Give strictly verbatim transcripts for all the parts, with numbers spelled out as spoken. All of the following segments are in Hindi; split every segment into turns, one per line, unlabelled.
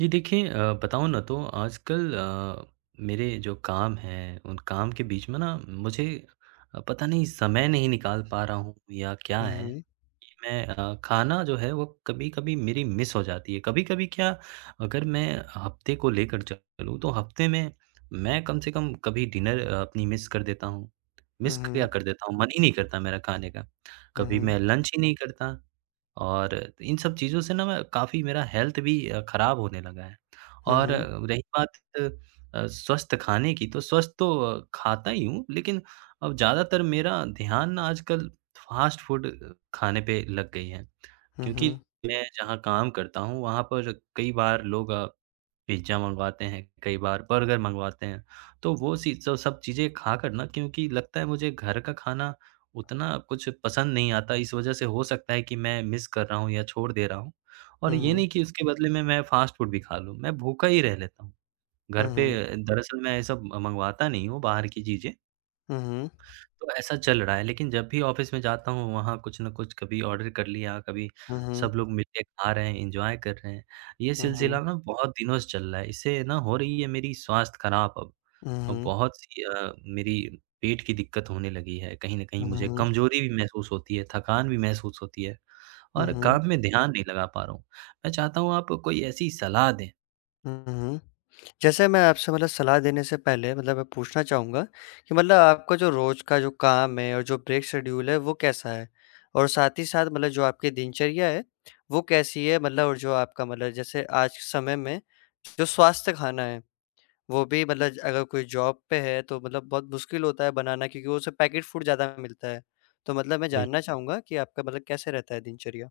जी देखिए, अ, बताऊँ ना। तो आजकल अ, मेरे जो काम हैं उन काम के बीच में ना मुझे, अ, पता नहीं, समय नहीं निकाल पा रहा हूँ या क्या है।
Mhm,
मैं अ, खाना जो है वो कभी-कभी मेरी मिस हो जाती है। कभी-कभी क्या, अगर मैं हफ्ते को लेकर चलूँ तो हफ्ते में मैं कम से कम कभी डिनर अ, अपनी मिस कर देता हूँ। मिस क्या
mhm,
कर देता हूँ, मन ही नहीं करता मेरा खाने का। कभी
mhm,
मैं लंच ही नहीं करता। और तो इन सब चीज़ों से ना मैं काफ़ी, मेरा हेल्थ भी अ, ख़राब होने लगा है। और
mhm,
अ, रही बात अ, स्वस्थ खाने की, तो स्वस्थ तो अ, खाता ही हूँ, लेकिन अब ज़्यादातर मेरा ध्यान ना आजकल फ़ास्ट फ़ूड खाने पे लग गई है। क्योंकि
mhm,
मैं जहाँ काम करता हूँ वहाँ पर कई बार लोग अ, पिज़्ज़ा मँगवाते हैं, कई बार बर्गर मँगवाते हैं। तो वो सी तो सब चीज़ें खाकर ना, क्योंकि लगता है मुझे घर का खाना उतना कुछ पसंद नहीं आता, इस वज़ह से हो सकता है कि मैं मिस कर रहा हूँ या छोड़ दे रहा हूँ। और ये
mhm,
नहीं कि उसके बदले में मैं फ़ास्ट फ़ूड भी खा लूँ, मैं भूखा ही रह लेता हूँ। घर पे
mhm,
दरअसल मैं ये सब मँगवाता नहीं हूँ, बाहर की चीज़ें।
mhm,
तो ऐसा चल रहा है, लेकिन जब भी ऑफ़िस में जाता हूँ वहाँ कुछ न कुछ कभी ऑर्डर कर लिया, कभी
mhm,
सब लोग मिलके खा रहे हैं, एन्जॉय कर रहे हैं। ये
mhm,
सिलसिला ना बहुत दिनों से चल रहा है, इससे ना हो रही है मेरी स्वास्थ्य खराब अब, और
mhm,
बहुत-सी अ, मेरी पेट की दिक्कत होने लगी है। कहीं न कहीं मुझे
mhm,
कमज़ोरी भी महसूस होती है, थकान भी महसूस होती है और
mhm,
काम में ध्यान नहीं लगा पा रहा हूँ। मैं चाहता हूँ आप कोई ऐसी सलाह दें।
mhm। जैसे मैं आपसे मतलब सलाह देने से पहले मतलब मैं पूछना चाहूँगा कि मतलब आपका जो रोज़ का जो काम है और जो ब्रेक शेड्यूल है वो कैसा है? और साथ ही साथ मतलब जो आपकी दिनचर्या है वो कैसी है? मतलब और जो आपका मतलब जैसे आज के समय में जो स्वास्थ्य खाना है वो भी मतलब ज अगर कोई जॉब पे है तो मतलब बहुत मुश्किल होता है बनाना क्योंकि वो उसे पैकेट फूड ज़्यादा मिलता है। तो मतलब मैं
बिल
जानना चाहूँगा कि आपका मतलब कैसे रहता है दिनचर्या?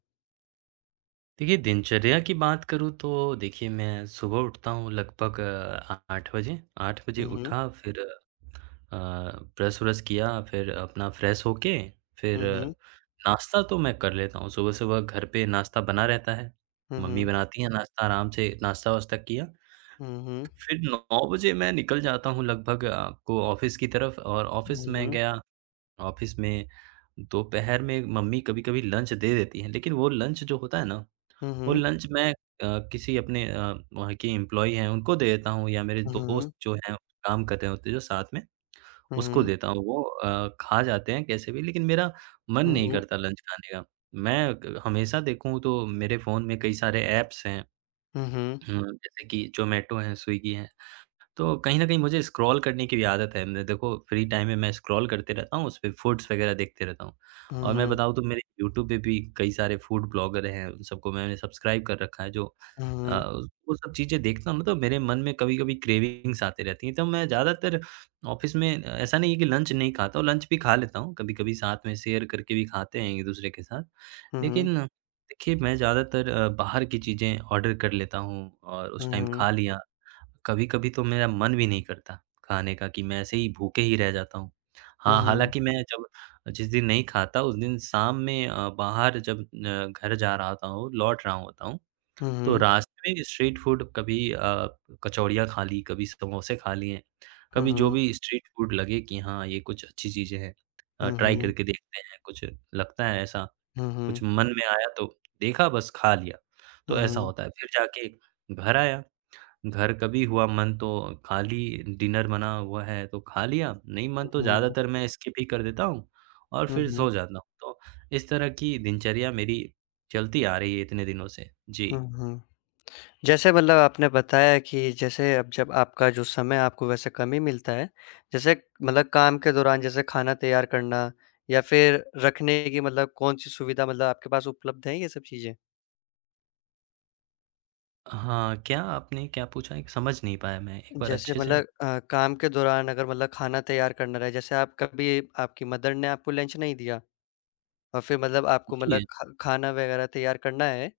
देखिए, दिनचर्या की बात करूँ तो देखिए, मैं सुबह उठता हूँ लगभग अ, आठ बजे, आठ बजे
हुँ, हुँ।
उठा फिर अ, ब्रश-व्रश किया, फिर अपना फ्रेश होके, फिर
हुँ, हुँ।
नाश्ता तो मैं कर लेता हूँ। सुबह-सुबह घर पे नाश्ता बना रहता है,
हुँ,
मम्मी
हुँ।
बनाती हैं नाश्ता, आराम से नाश्ता-वाश्ता किया।
हुँ,
फिर नौ बजे मैं निकल जाता हूँ लगभग आपको, ऑफ़िस की तरफ, और ऑफ़िस में
हुँ।
गया। ऑफ़िस में दोपहर में मम्मी कभी-कभी लंच दे देती हैं, लेकिन वो लंच जो होता है ना,
हुँ,
वो
हुँ।
लंच मैं अ, किसी अपने, अ, वहाँ की एम्प्लॉयी हैं उनको दे देता हूँ, या मेरे
हुँ,
दोस्त
हुँ।
जो हैं, काम कर रहे होते हैं जो साथ में,
हुँ,
उसको
हुँ।
देता हूँ। वो अ, खा जाते हैं कैसे भी, लेकिन मेरा मन
हुँ,
नहीं
हुँ।
करता लंच खाने का। मैं क हमेशा देखूँ तो मेरे फ़ोन में कई सारे ऐप्स हैं,
हुँ, हुँ।
हुँ, जैसे कि ज़ोमैटो है, स्विगी है। तो कहीं न कहीं मुझे स्क्रॉल करने की भी आदत है। मैं देखो फ्री टाइम में मैं स्क्रॉल करते रहता हूँ, उसपे फूड्स वग़ैरह देखते रहता हूँ।
हुँ,
और मैं
हुँ।
बताऊँ तो मेरे यूट्यूब पे भी कई सारे फूड ब्लॉगर हैं, उन सबको मैंने सब्सक्राइब कर रखा है। जो अ, वो सब चीज़ें देखता हूँ ना, तो मेरे मन में कभी-कभी क्रेविंग्स आती रहती हैं। तो मैं ज़्यादातर ऑफ़िस में, ऐसा नहीं है कि लंच नहीं खाता हूँ, लंच भी खा लेता हूँ, कभी-कभी साथ में शेयर करके भी खाते हैं एक-दूसरे के साथ।
हुँ, हुँ।
लेकिन देखिए, मैं ज़्यादातर अ, बाहर की चीज़ें ऑर्डर कर लेता हूँ और उस टाइम
हुँ,
खा लिया। कभी-कभी तो मेरा मन भी नहीं करता खाने का कि मैं ऐसे ही भूखे ही रह जाता हूँ। हाँ,
हुँ।
हालाँकि मैं जब, जिस दिन नहीं खाता उस दिन शाम में अ, बाहर जब अ, घर जा रहा होता हूँ, लौट रहा होता हूँ,
हुँ,
तो
हुँ।
रास्ते में स्ट्रीट फूड कभी अ, कचौड़ियाँ खा ली, कभी समोसे खा लिए,
हुँ,
कभी जो
हुँ।
भी स्ट्रीट फूड लगे कि हाँ, ये कुछ अच्छी चीज़ें हैं।
हुँ,
अ,
हुँ। हुँ,
ट्राई
हुँ।
करके देखते हैं, कुछ लगता है ऐसा,
हुँ, हुँ।
कुछ मन में आया तो देखा, बस खा लिया। तो
हुँ,
ऐसा
हुँ।
होता है। फिर जाके घर आया। घर कभी हुआ मन तो खाली, डिनर बना हुआ है तो खा लिया, नहीं मन
हुँ,
तो
हुँ।
ज़्यादातर मैं स्किप ही कर देता हूँ और
हुँ,
फिर
हुँ।
सो जाता हूँ। तो इस तरह की दिनचर्या मेरी चलती आ रही है इतने दिनों से। जी।
हुँ, हुँ। जैसे मतलब आपने बताया कि जैसे अब जब आपका जो समय आपको वैसे कम ही मिलता है, जैसे मतलब काम के दौरान जैसे खाना तैयार करना या फिर रखने की मतलब कौन-सी सुविधा मतलब आपके पास उपलब्ध है ये सब चीज़ें?
हाँ, क्या आपने क्या पूछा? एक समझ नहीं पाया मैं, एक बार
जैसे
अच्छे से
मतलब अ, काम के दौरान अगर मतलब खाना तैयार करना रहे, जैसे आप कभी आपकी मदर ने आपको लंच नहीं दिया और फिर मतलब आपको मतलब
समझिए।
ख खाना वगैरह तैयार करना है,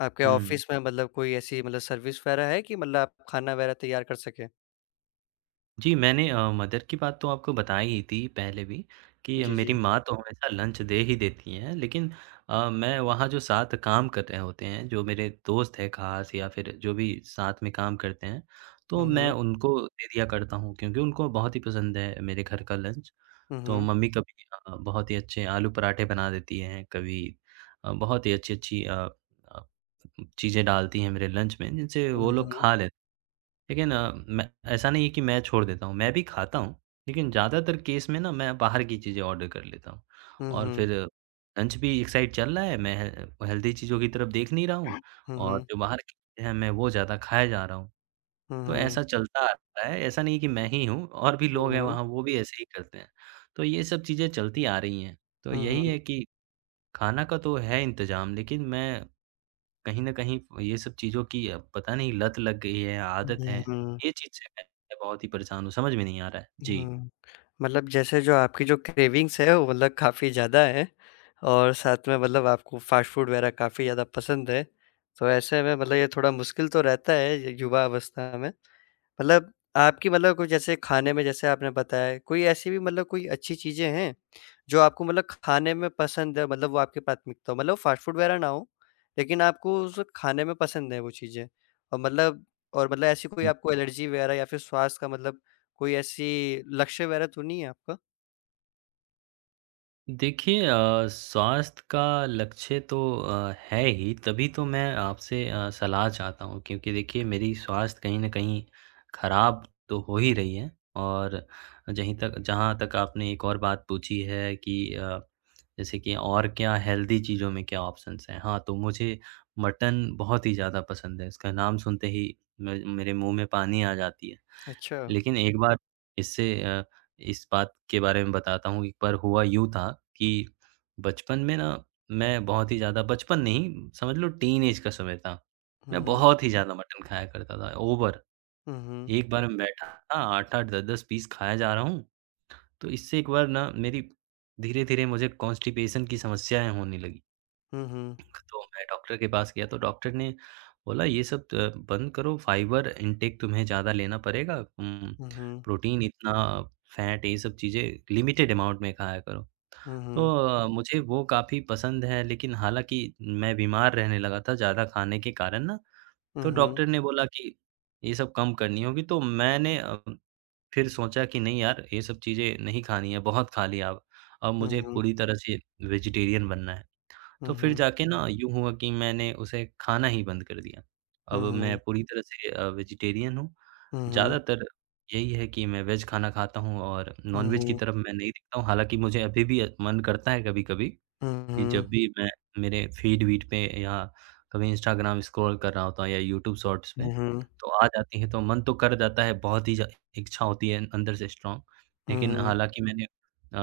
आपके
हुँ।
ऑफ़िस में मतलब कोई ऐसी मतलब सर्विस वगैरह है कि मतलब आप खाना वगैरह तैयार कर सकें?
जी, मैंने अ, मदर की बात तो आपको बताई ही थी पहले भी कि
जी,
मेरी
जी।
माँ तो हमेशा लंच दे ही देती हैं, लेकिन अ, मैं वहाँ जो साथ काम कर रहे होते हैं, जो मेरे दोस्त हैं ख़ास, या फिर जो भी साथ में काम करते हैं,
हुँ,
तो मैं
हुँ।
उनको दे दिया करता हूँ क्योंकि उनको बहुत ही पसंद है मेरे घर का लंच।
हुँ,
तो
हुँ।
मम्मी कभी अ, बहुत ही अच्छे आलू पराठे बना देती हैं, कभी अ, बहुत ही अच्छी-अच्छी अ अ, चीज़ें डालती हैं मेरे लंच में, जिनसे वो
हुँ,
लोग
हुँ।
खा लेते। लेकिन अ, मैं, ऐसा नहीं है कि मैं छोड़ देता हूँ, मैं भी खाता हूँ, लेकिन ज़्यादातर केस में ना मैं बाहर की चीज़ें ऑर्डर कर लेता हूँ।
हुँ,
और
हुँ।
फिर लंच भी एक साइड चल रहा है, मैं हे हेल्दी चीज़ों की तरफ देख नहीं रहा हूँ,
हुँ,
और
हुँ,
जो बाहर की चीज़ें हैं, मैं वो ज़्यादा खाए जा रहा हूँ। तो
हुँ।
ऐसा चलता आ रहा है, ऐसा नहीं कि मैं ही हूँ, और भी
हुँ,
लोग हैं
हुँ।
वहाँ, वो भी ऐसे ही करते हैं। तो ये सब चीज़ें चलती आ रही हैं। तो
हुँ,
यही
हुँ।
है कि खाना का तो है इंतज़ाम, लेकिन मैं कहीं न कहीं ये सब चीज़ों की, अ, पता नहीं, लत लग गई है, आदत है। ये चीज़ से मैं बहुत ही परेशान हूँ, समझ में नहीं आ रहा है।
हुँ,
जी।
हुँ। मतलब जैसे जो आपकी जो क्रेविंग्स है वो मतलब काफ़ी ज़्यादा है और साथ में मतलब आपको फ़ास्ट फ़ूड वग़ैरह काफ़ी ज़्यादा पसंद है। तो ऐसे में मतलब ये थोड़ा मुश्किल तो रहता है ये युवा अवस्था में। मतलब आपकी मतलब कुछ जैसे खाने में जैसे आपने बताया, कोई ऐसी भी मतलब कोई अच्छी चीज़ें हैं, जो आपको मतलब खाने में पसंद है मतलब वो आपकी प्राथमिकता हो? मतलब फ़ास्ट फ़ूड वगैरह ना हो, लेकिन आपको उस खाने में पसंद है वो चीज़ें और मतलब और मतलब ऐसी कोई आपको एलर्जी वगैरह या फिर स्वास्थ्य का मतलब कोई ऐसी लक्ष्य वगैरह तो नहीं है आपका?
देखिए, अ, स्वास्थ्य का लक्ष्य तो अ, है ही, तभी तो मैं आपसे अ, सलाह चाहता हूँ, क्योंकि देखिए मेरी स्वास्थ्य कहीं न कहीं खराब तो हो ही रही है। और जहीं तक जहाँ तक आपने एक और बात पूछी है कि अ, जैसे कि, और क्या हेल्दी चीज़ों में क्या ऑप्शंस हैं? हाँ, तो मुझे मटन बहुत ही ज़्यादा पसंद है। इसका नाम सुनते ही मे मेरे मुँह में पानी आ जाती है।
अच्छा।
लेकिन एक बार, इससे अ, इस बात के बारे में बताता हूँ। एक बार हुआ यूँ था कि बचपन में ना, मैं बहुत ही ज़्यादा, बचपन नहीं, समझ लो टीनेज का समय था।
हुँ,
मैं
हुँ।
बहुत ही ज़्यादा मटन खाया करता था, ओवर।
हुँ, हुँ।
एक बार मैं बैठा था, आठ-आठ, दस-दस पीस खाया जा रहा हूँ, तो इससे एक बार ना मेरी, धीरे-धीरे मुझे कॉन्स्टिपेशन की समस्याएँ होने लगी।
हुँ, हुँ।
तो मैं डॉक्टर के पास गया, तो डॉक्टर ने बोला ये सब अ, बंद करो, फाइबर इनटेक तुम्हें ज़्यादा लेना पड़ेगा। उम, प्रोटीन इतना, फैट, ये सब चीज़ें लिमिटेड अमाउंट में खाया करो।
हुँ,
तो
हुँ।
अ, मुझे वो काफ़ी पसंद है, लेकिन हालाँकि मैं बीमार रहने लगा था ज़्यादा खाने के कारण ना,
हुँ,
तो
हुँ,
डॉक्टर ने बोला कि ये सब कम करनी होगी। तो मैंने अ, फिर सोचा कि नहीं यार, ये सब चीज़ें नहीं खानी है, बहुत खा लिया अब। अब मुझे
हुँ,
पूरी तरह से वेजिटेरियन बनना है।
हुँ,
तो
हुँ,
फिर
हुँ,
जाके ना यूँ हुआ कि मैंने उसे खाना ही बंद कर दिया। अब मैं
हुँ,
पूरी तरह से अ, वेजिटेरियन हूँ।
हुँ, हुँ,
ज़्यादातर यही है कि मैं वेज खाना खाता हूँ और नॉन-वेज की
हुँ,
तरफ मैं नहीं दिखता हूँ। हालाँकि मुझे अभी भी मन करता है कभी-कभी कि,
हुँ,
जब भी मैं मेरे फ़ीड-वीड पे, या कभी इंस्टाग्राम स्क्रॉल कर रहा होता हूँ, या यूट्यूब शॉर्ट्स पे,
हुँ, हुँ,
तो आ जाती है तो मन तो कर जाता है, बहुत ही ज इच्छा होती है अंदर से स्ट्रॉन्ग। लेकिन
हुँ।
हालाँकि मैंने अ,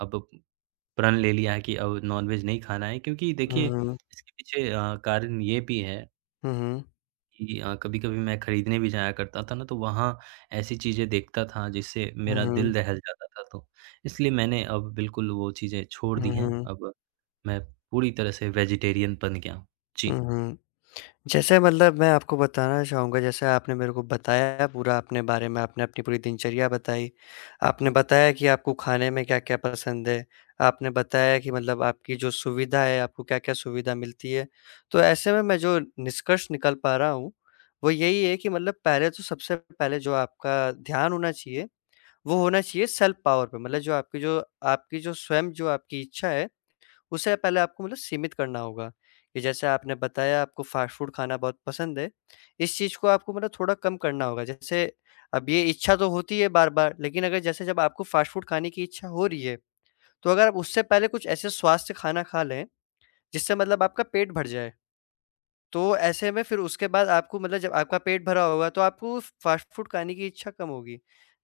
अब प्रण ले लिया है कि अब नॉनवेज नहीं खाना है। क्योंकि
हुँ,
देखिए
हुँ,
इसके पीछे अ, कारण ये भी है
हुँ।
कि अ, कभी-कभी मैं खरीदने भी जाया करता था ना, तो वहाँ ऐसी चीज़ें देखता था जिससे
हुँ,
मेरा
हुँ।
दिल दहल जाता था। तो इसलिए मैंने अब बिल्कुल वो चीज़ें छोड़
हुँ,
दी हैं।
हुँ।
अब मैं पूरी तरह से वेजिटेरियन बन गया हूँ।
हुँ,
जी।
हुँ। जैसे मतलब मैं आपको बताना चाहूँगा जैसे आपने मेरे को बताया पूरा अपने बारे में, आपने अपनी पूरी दिनचर्या बताई। आपने बताया कि आपको खाने में क्या-क्या पसंद है। आपने बताया कि मतलब आपकी जो सुविधा है, आपको क्या-क्या सुविधा मिलती है। तो ऐसे में मैं जो निष्कर्ष निकाल पा रहा हूँ, वो यही है कि मतलब पहले तो सबसे पहले जो आपका ध्यान होना चाहिए, वो होना चाहिए सेल्फ पावर पे। मतलब जो आपकी जो आपकी जो स्वयं जो आपकी इच्छा है उसे पहले आपको मतलब सीमित करना होगा, कि जैसे आपने बताया आपको फ़ास्ट फ़ूड खाना बहुत पसंद है, इस चीज़ को आपको मतलब थोड़ा कम करना होगा। जैसे अब ये इच्छा तो होती है बार-बार, लेकिन अगर जैसे जब आपको फ़ास्ट फ़ूड खाने की इच्छा हो रही है, तो अगर आप उससे पहले कुछ ऐसे स्वास्थ्य खाना खा लें, जिससे मतलब आपका पेट भर जाए। तो ऐसे में फिर उसके बाद आपको मतलब जब आपका पेट भरा होगा तो आपको फ़ास्ट फ़ूड खाने की इच्छा कम होगी।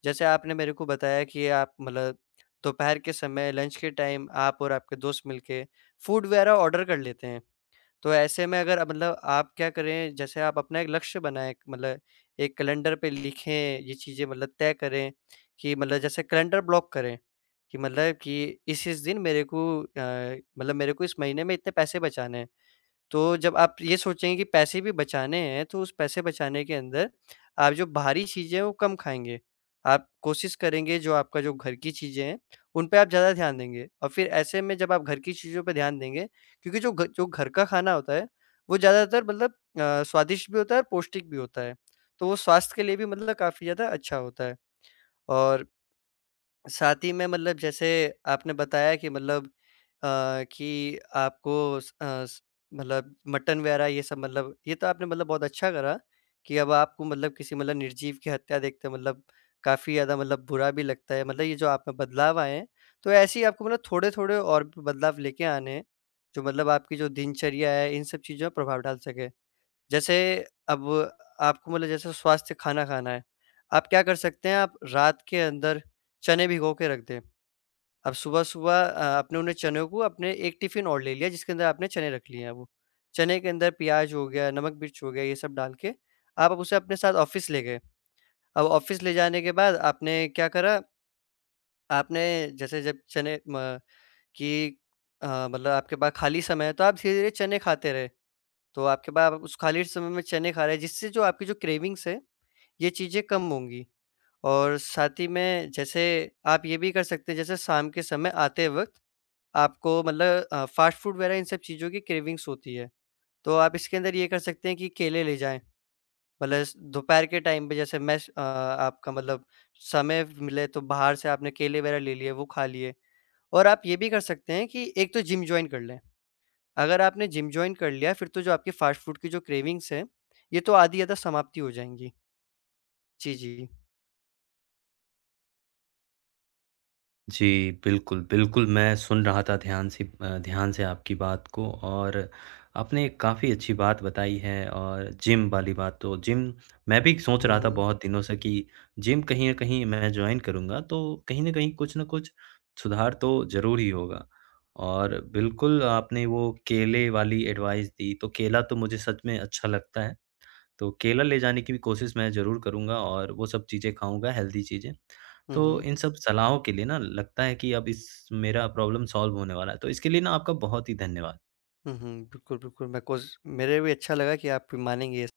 जैसे आपने मेरे को बताया कि आप मतलब दोपहर के समय लंच के टाइम आप और आपके दोस्त मिलके फूड वगैरह ऑर्डर कर लेते हैं। तो ऐसे में अगर मतलब आप क्या करें जैसे आप अपना एक लक्ष्य बनाएँ मतलब एक कैलेंडर पे लिखें ये चीज़ें मतलब तय करें कि मतलब जैसे कैलेंडर ब्लॉक करें कि मतलब कि इस-इस दिन मेरे को अ, मतलब मेरे को इस महीने में इतने पैसे बचाने हैं। तो जब आप ये सोचेंगे कि पैसे भी बचाने हैं, तो उस पैसे बचाने के अंदर आप जो बाहरी चीज़ें हैं, वो कम खाएँगे। आप कोशिश करेंगे जो आपका जो घर की चीज़ें हैं, उन पे आप ज़्यादा ध्यान देंगे और फिर ऐसे में जब आप घर की चीज़ों पे ध्यान देंगे क्योंकि जो घ जो घर का खाना होता है, वो ज़्यादातर मतलब अ, स्वादिष्ट भी होता है और पौष्टिक भी होता है। तो वो स्वास्थ्य के लिए भी मतलब काफ़ी ज़्यादा अच्छा होता है और साथ ही में मतलब जैसे आपने बताया कि मतलब अ, कि आपको स अ, स मतलब मटन वगैरह ये सब मतलब ये तो आपने मतलब बहुत अच्छा करा कि अब आपको मतलब किसी मतलब निर्जीव की हत्या देखते मतलब काफ़ी ज़्यादा मतलब बुरा भी लगता है। मतलब ये जो आप में बदलाव आए हैं, तो ऐसे ही आपको मतलब थोड़े-थोड़े और भी बदलाव लेके आने हैं, जो मतलब आपकी जो दिनचर्या है, इन सब चीज़ों में प्रभाव डाल सके। जैसे अब आपको मतलब जैसे स्वास्थ्य खाना खाना है, आप क्या कर सकते हैं, आप रात के अंदर चने भिगो के रख दें। अब सुबह-सुबह अ, आपने उन्हें चनों को अपने एक टिफ़िन और ले लिया जिसके अंदर आपने चने रख लिए हैं वो। चने के अंदर प्याज़ हो गया, नमक मिर्च हो गया, ये सब डाल के आप अब उसे अपने साथ ऑफ़िस ले गए। अब ऑफ़िस ले जाने के बाद आपने क्या करा, आपने जैसे जब चने म कि अ, मतलब आपके पास खाली समय है तो आप धीरे-धीरे चने खाते रहे। तो आपके पास आप उस खाली समय में चने खा रहे हैं जिससे जो आपकी जो क्रेविंग्स है, ये चीज़ें कम होंगी और साथ ही में जैसे आप ये भी कर सकते हैं जैसे शाम के समय आते वक़्त आपको मतलब अ, फ़ास्ट फ़ूड वग़ैरह इन सब चीज़ों की क्रेविंग्स होती है। तो आप इसके अंदर ये कर सकते हैं कि केले ले जाएँ प्लस दोपहर के टाइम पे जैसे मेस अ, आपका मतलब समय मिले तो बाहर से आपने केले वग़ैरह ले लिए, वो खा लिए और आप ये भी कर सकते हैं कि एक तो जिम जॉइन कर लें। अगर आपने जिम जॉइन कर लिया है, फिर तो जो आपकी फ़ास्ट फ़ूड की जो क्रेविंग्स हैं, ये तो आधी-अधा समाप्ति हो जाएँगी। जी, जी।
जी, बिल्कुल, बिल्कुल, मैं सुन रहा था ध्यान से, अ, ध्यान से आपकी बात को, और आपने काफ़ी अच्छी बात बताई है। और जिम वाली बात, तो जिम मैं भी सोच
हुँ,
रहा था
हुँ।
बहुत दिनों से कि जिम कहीं न कहीं मैं जॉइन करूँगा, तो कहीं न कहीं कुछ न कुछ सुधार तो ज़रूर ही होगा। और बिल्कुल आपने वो केले वाली एडवाइस दी, तो केला तो मुझे सच में अच्छा लगता है। तो केला ले जाने की भी कोशिश मैं ज़रूर करूँगा और वो सब चीज़ें खाऊँगा, हेल्दी चीज़ें।
हुँ,
तो
हुँ।
इन सब सलाहों के लिए ना लगता है कि अब इस मेरा प्रॉब्लम सॉल्व होने वाला है। तो इसके लिए ना आपका बहुत ही धन्यवाद।
हुँ, हुँ। बिल्कुल, बिल्कुल मैं कोस मेरे भी अच्छा लगा कि आप मानेंगे ये